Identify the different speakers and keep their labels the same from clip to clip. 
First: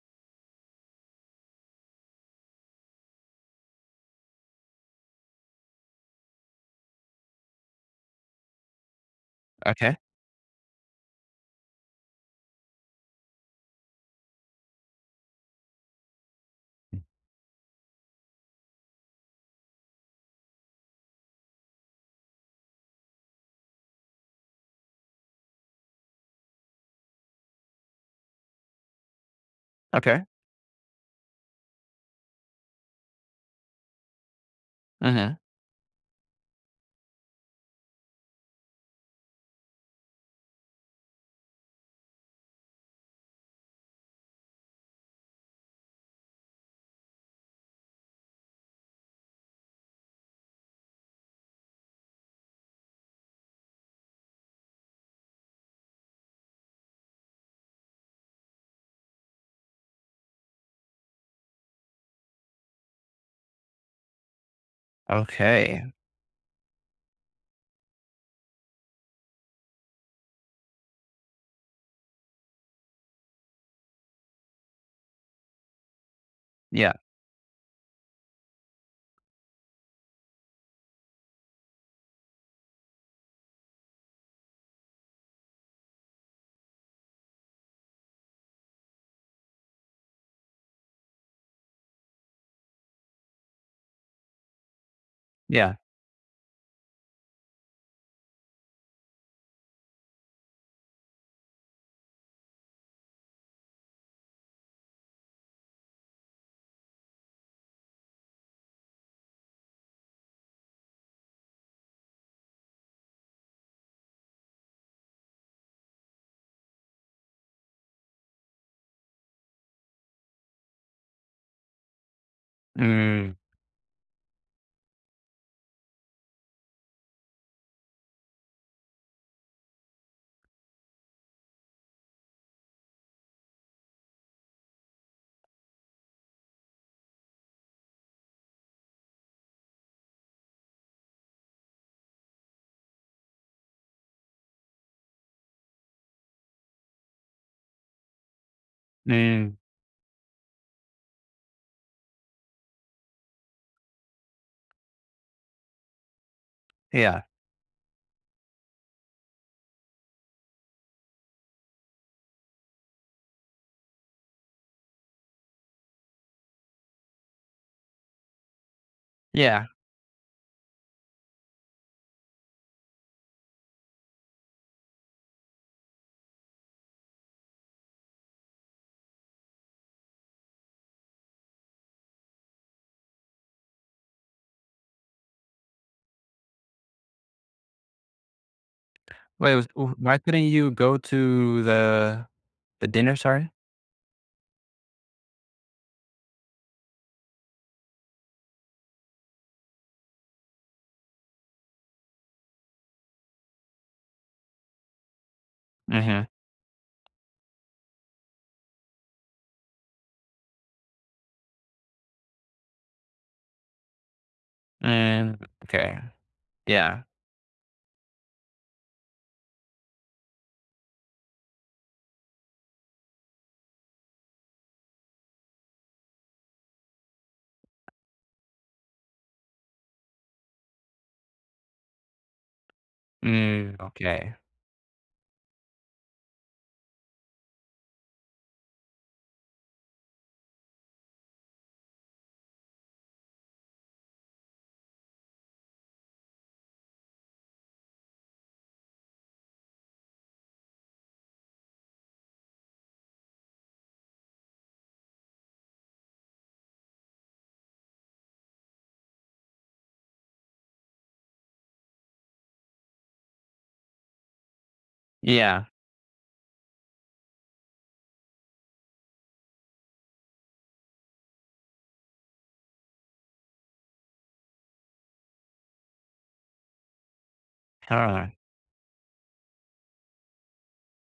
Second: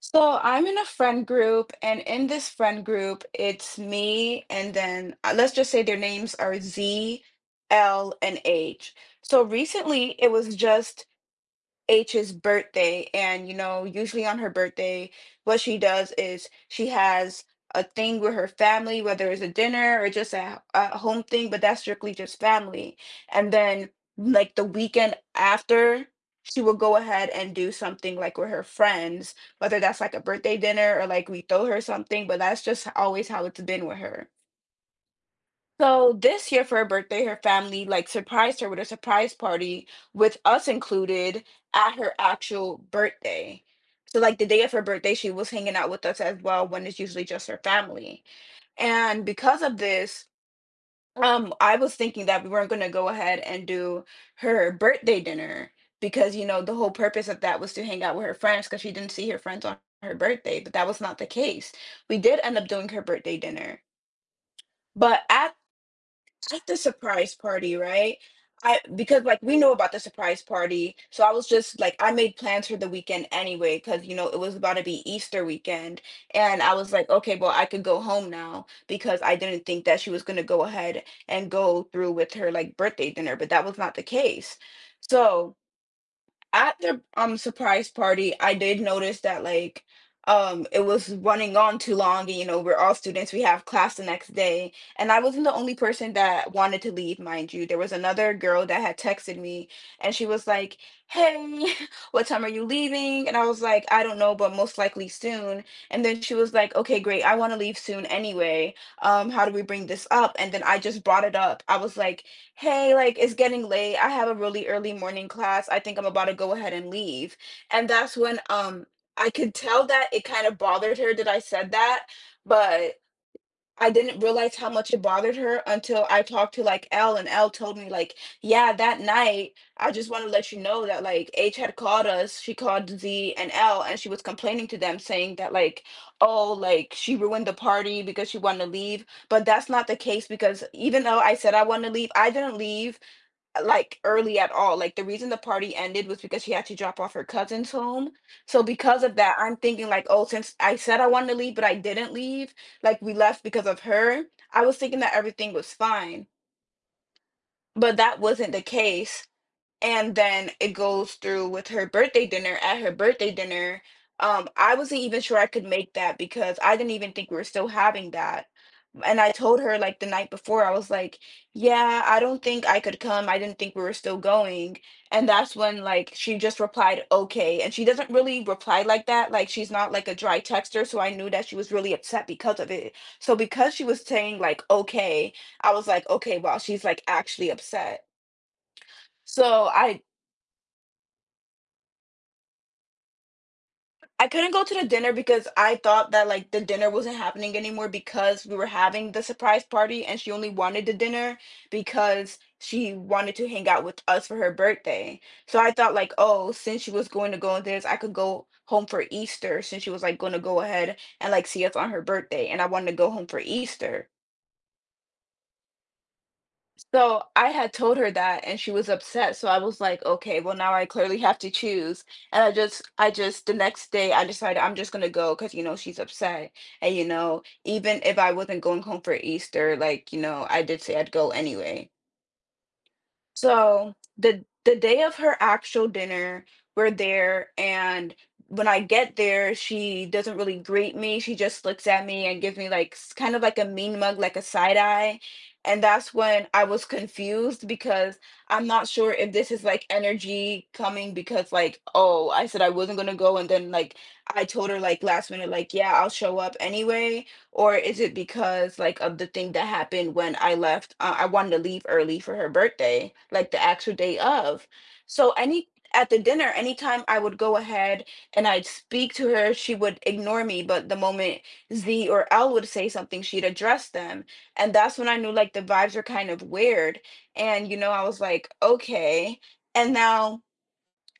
Speaker 1: So I'm in a friend group, and in this friend group, it's me, and then let's just say their names are Z, L, and H. So
Speaker 2: Okay.
Speaker 1: recently, it was just H's birthday. And, you know, usually on her birthday, what she does is she has a thing with her family, whether it's a dinner or just a home thing, but that's strictly just family. And then, like, the weekend after, she will go ahead and do something like with her friends, whether that's like a
Speaker 2: Okay.
Speaker 1: birthday dinner or like we throw her something, but that's just always how it's been with her.
Speaker 2: Uh-huh.
Speaker 1: So this year for her birthday, her family like surprised her with a surprise party with us included at her actual birthday. So like the day of her birthday, she was hanging out with us as well when it's usually just her family. And because of this, I was thinking that we weren't gonna go ahead and do her birthday dinner because you know the whole purpose of that was to hang out with her friends because she didn't see her friends on her birthday, but that was not the case. We did end up doing her birthday dinner. But at
Speaker 2: Okay.
Speaker 1: at the surprise party, right? I because like we know about the surprise party, so I was just like I made plans for the weekend anyway because you know it was about to be Easter weekend, and I
Speaker 2: Yeah.
Speaker 1: was like, okay, well I could go home now because I didn't think that she was gonna go ahead and go through with her like birthday dinner, but that was not the case. So at the surprise party, I did notice that like it was running on too long, and you know we're all students, we have class the next day, and I wasn't the
Speaker 2: Yeah.
Speaker 1: only person that wanted to leave. Mind you, there was another girl that had texted me and she was like, hey, what time are you leaving? And I was like, I don't know, but most likely soon. And then she was like, okay, great, I want to leave soon anyway. How do we bring this up? And then I just brought it up. I was like, "Hey, like, it's getting late. I have a really early morning class. I think I'm about to go ahead and leave." And that's when, I could tell that it kind of bothered her that I said that, but
Speaker 2: Mm.
Speaker 1: I didn't realize how much it bothered her until I talked to, like, Elle, and Elle told me, like, "Yeah, that night, I just wanna let you know that, like, H had called us. She called Z and L, and she was complaining to them saying that, like oh like, she ruined the party because she wanted to leave.' But that's not the case because even though I said I wanted to leave, I didn't leave like early at all. Like the reason the party ended was because she had to drop off her cousin's home. So because of that, I'm
Speaker 2: Mm.
Speaker 1: thinking like, oh, since I said I wanted to leave, but I didn't leave, like we left because of her. I was thinking that everything was fine,
Speaker 2: Yeah.
Speaker 1: but that wasn't the case. And then it goes through with her birthday dinner. At her birthday dinner, I wasn't even sure I could make that because I didn't even think we were still having that. And I told
Speaker 2: Yeah.
Speaker 1: her like the night before, I was like, yeah, I don't think I could come, I didn't think we were still going. And that's when like she just replied okay, and she doesn't really reply like that, like she's not like a dry texter, so I knew that she was really upset because of it. So because she was saying like okay, I was like, okay wow, she's like actually upset.
Speaker 2: Wait,
Speaker 1: so I
Speaker 2: why couldn't you go to the dinner? Sorry.
Speaker 1: I couldn't go to the dinner because I thought that like the dinner wasn't happening anymore because we were having the surprise party and she only wanted the dinner because she wanted to hang out with us for her birthday. So I thought like,
Speaker 2: Mm-hmm.
Speaker 1: oh, since she was going to go on this, I could go home for Easter since she was like going to go ahead and like see us on her birthday and I wanted to go home for Easter.
Speaker 2: Mm. Okay. Yeah.
Speaker 1: So I had told her that and she was upset. So I was like, okay, well now I clearly have to choose. And I just the next day I decided I'm just gonna go because you know she's upset. And you know, even if I wasn't going home for Easter, like, you know, I did say I'd go anyway.
Speaker 2: Mm.
Speaker 1: So
Speaker 2: Okay.
Speaker 1: the day of her actual dinner, we're there, and when I get there, she doesn't really greet me. She just looks at me and gives me like kind of like a mean mug, like a side eye. And that's when I was confused because I'm not sure if this is like energy coming because like, oh, I said I wasn't gonna go, and then like I told her like last minute, like, yeah, I'll show up anyway, or is it because like of the thing that happened when I left? I wanted to leave early for her birthday, like the actual day of. So
Speaker 2: Yeah.
Speaker 1: any At the dinner, anytime I would go ahead and I'd speak to her, she would ignore me. But the moment Z or L would say something, she'd address them. And that's when I knew like the vibes were kind of weird. And you know, I was
Speaker 2: Uh,
Speaker 1: like, okay. And now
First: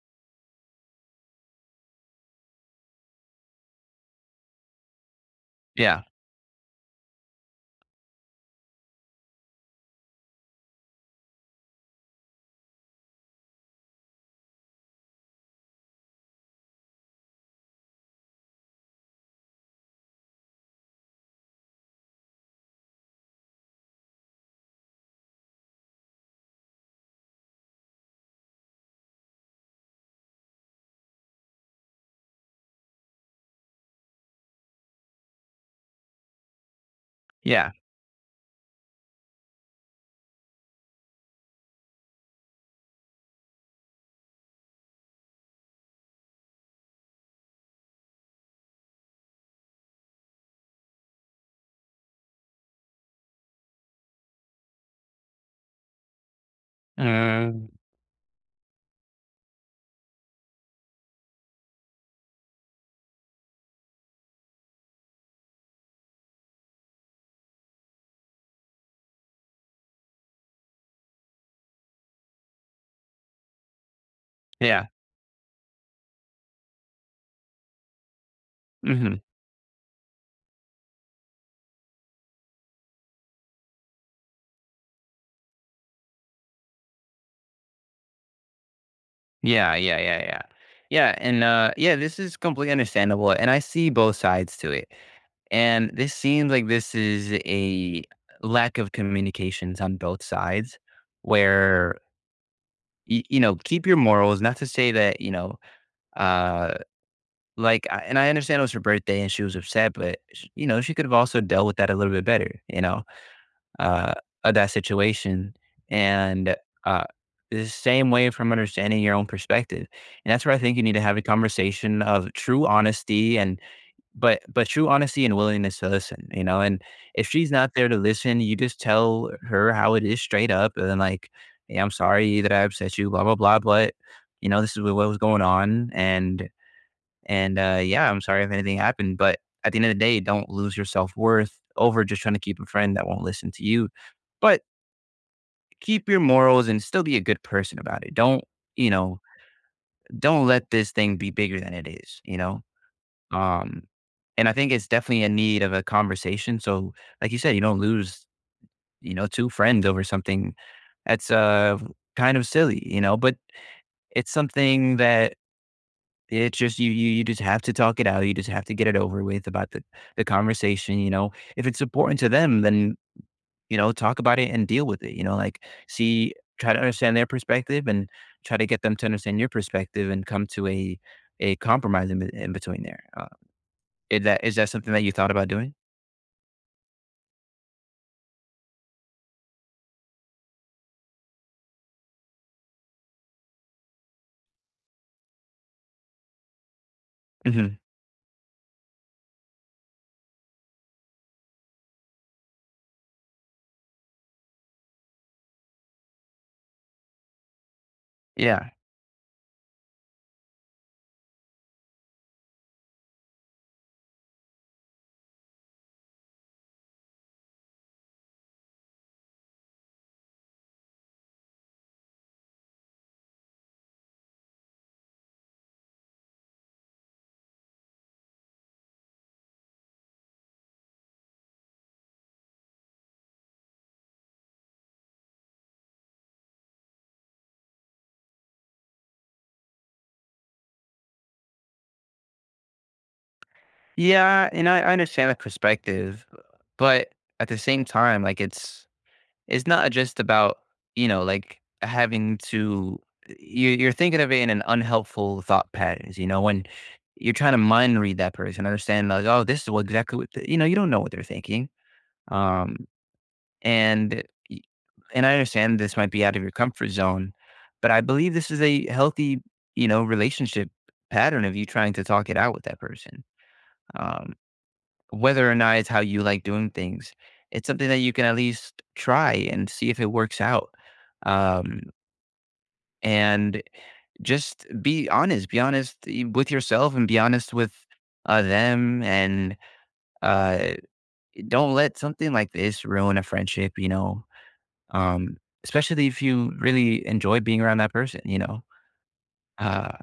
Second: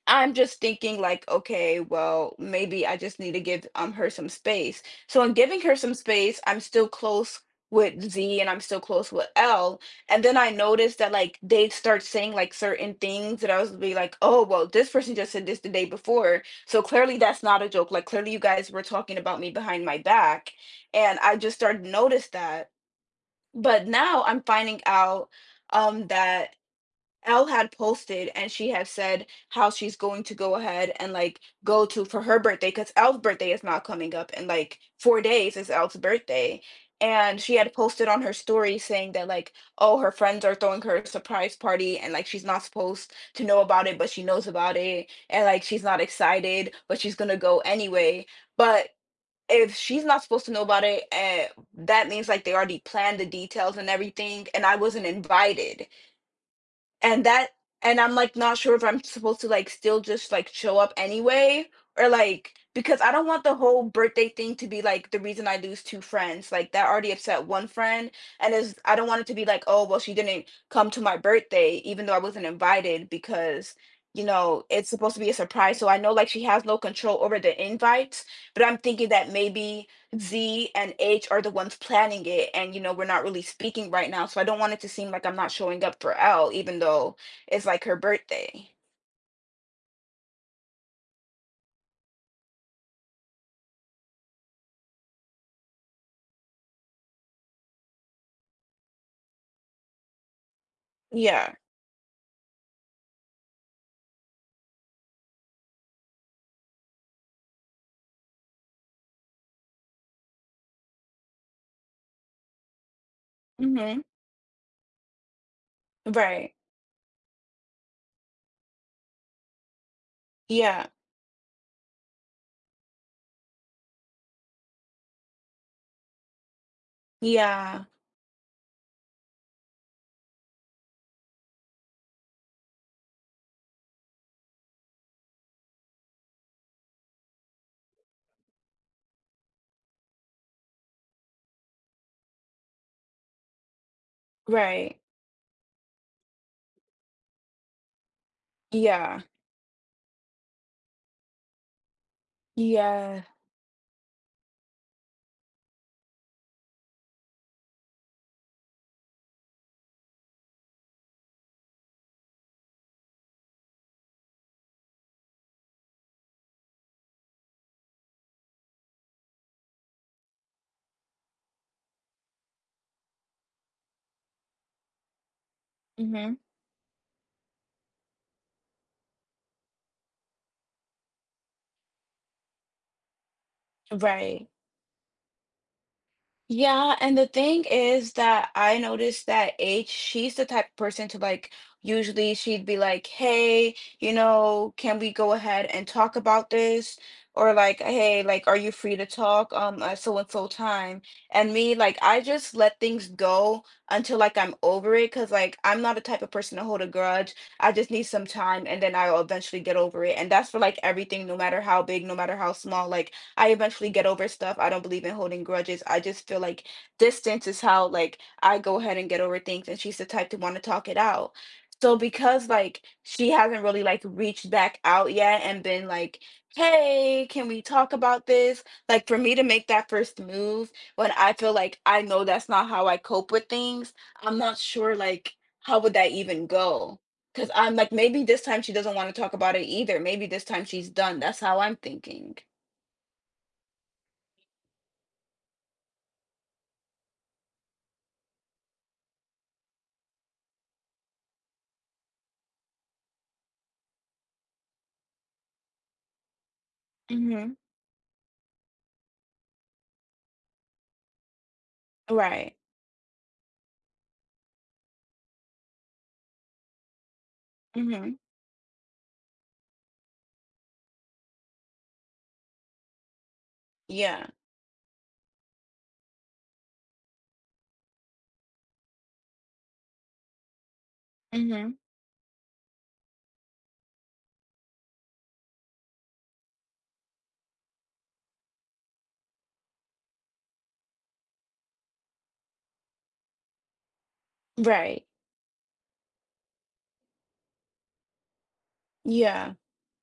Speaker 1: I'm just thinking like, okay, well, maybe I just need to give her some space. So in giving her some
Speaker 2: yeah.
Speaker 1: space, I'm still close with Z and I'm still close with L. And then I noticed that like they would start saying like certain things that I was be like, oh well, this person just said this the day before. So clearly that's not a joke. Like clearly you guys were talking about me behind my back. And I just started to notice that. But now I'm finding out that Elle had posted and she had said how she's going to go ahead and like go to for her birthday because Elle's birthday is not coming up in like 4 days is Elle's birthday. And she
Speaker 2: Yeah.
Speaker 1: had posted on her story saying that like, oh, her friends are throwing her a surprise party and like she's not supposed to know about it, but she knows about it and like she's not excited, but she's gonna go anyway. But if she's not supposed to know about it, that means like they already planned the details and everything, and I wasn't invited. and that
Speaker 2: Mm.
Speaker 1: and I'm like not sure if I'm supposed to like still just like show up anyway, or like because I don't want the whole birthday thing to be like the reason I lose two friends, like that already upset one friend. And is I don't want it to be like, oh well, she didn't come to my birthday even though I wasn't invited because you know
Speaker 2: Yeah.
Speaker 1: it's supposed to be a surprise, so I know like she has no control over the invites. But I'm thinking
Speaker 2: Mm-hmm.
Speaker 1: that maybe Z and H are the ones planning it, and you know, we're not really speaking right now, so I don't want it to seem like I'm not showing up for L, even though it's like her birthday.
Speaker 2: Yeah. Yeah. Yeah. Yeah. Yeah. And yeah, this is completely understandable, and I see both sides to it. And this seems like this is a lack of communications on both sides
Speaker 1: Yeah.
Speaker 2: where you know, keep your morals, not to say that, you know, uh like and I understand it was her birthday and she was upset, but you know, she could have also dealt with that a little bit better, you know,
Speaker 1: Mhm.
Speaker 2: uh of that situation.
Speaker 1: Right.
Speaker 2: And uh the same way from understanding your own perspective, and that's where I think you
Speaker 1: Yeah.
Speaker 2: need to have a conversation of true honesty, and but true honesty and willingness to listen, you know. And if she's not
Speaker 1: Yeah.
Speaker 2: there to listen, you just tell her how it is straight up and then, like, "Hey, I'm sorry that I upset you, blah, blah, blah, but you know, this is what was going on, and yeah, I'm sorry if anything happened. But at the end of the day, don't lose your self worth over just trying to keep a friend that won't listen to you. But
Speaker 1: Right.
Speaker 2: keep your morals and still be a good person about it. Don't, you know,
Speaker 1: Yeah.
Speaker 2: don't let this thing be bigger than it is, you know?"
Speaker 1: Yeah.
Speaker 2: Um, and I think it's definitely a need of a conversation. So, like you said, you don't lose, you know, two friends over something that's kind of silly, you know, but it's something that, it's just, you just have to talk it out. You just have to get it over with, about the conversation, you know. If it's important to them, then, you know, talk about it and deal with it, you know. Like, see,
Speaker 1: Mhm.
Speaker 2: try to understand their perspective and try to get them to understand your perspective and come to a compromise in, in between there. Is that
Speaker 1: Right.
Speaker 2: is that something that you thought about doing?
Speaker 1: Yeah, and the thing is that I noticed that H, she's the type of person to like, usually she'd be like, hey, you know, can we go ahead and talk about this? Or
Speaker 2: Hmm.
Speaker 1: like, hey, like, are you free to talk at so and so time? And me, like, I just let things go until like I'm over it, because like I'm not a type of person to hold a grudge. I just need some time
Speaker 2: Yeah.
Speaker 1: and then I'll eventually get over it. And that's for like everything, no matter how big, no matter how small. Like I eventually get over stuff. I don't believe in holding grudges. I just feel like distance is how like I go ahead and get over things, and she's the type to want to talk it out. So because like she hasn't really like reached back out yet and been like, "Hey, can we talk about this?" Like for me to make that first move when I feel like I know that's not how I cope with things, I'm not sure like how would that even go? Cuz I'm like maybe this time she doesn't want to talk about it either. Maybe this time she's done. That's how I'm thinking.
Speaker 2: Yeah. And I understand that perspective, but at the same time, like, it's not just about, you know, like having to, you, you're thinking of it in an unhelpful thought patterns, you know, when you're trying
Speaker 1: Mhm.
Speaker 2: to mind read that person, understand like, oh, this is what exactly what, the, you know, you don't know what they're thinking.
Speaker 1: Right.
Speaker 2: Um, and, y- and I understand this might be out of your comfort zone, but I
Speaker 1: Mhm.
Speaker 2: believe this is a healthy, you know, relationship pattern of you trying to talk it out with that person.
Speaker 1: Yeah.
Speaker 2: Um, whether or not it's how you like doing things, it's something that you can at least try and see if it works out.
Speaker 1: Mhm.
Speaker 2: Um, and just be honest with yourself and be honest with them. And uh, don't let something like this ruin a friendship, you know.
Speaker 1: Right.
Speaker 2: Um, especially if you really enjoy being around that person, you know.
Speaker 1: Yeah.
Speaker 2: uh,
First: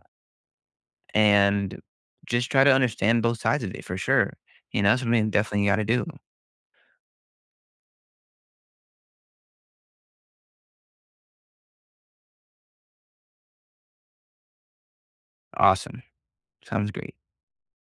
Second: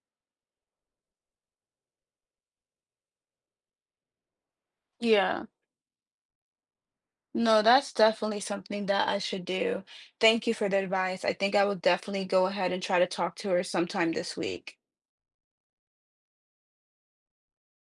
Speaker 2: and just try to understand both sides of it, for sure. You know, that's something
Speaker 1: Yeah.
Speaker 2: definitely you got to do.
Speaker 1: No, that's definitely something that I should do. Thank you for the advice. I think I will definitely go ahead and try to talk to her sometime this week.
Speaker 2: Awesome. Sounds great.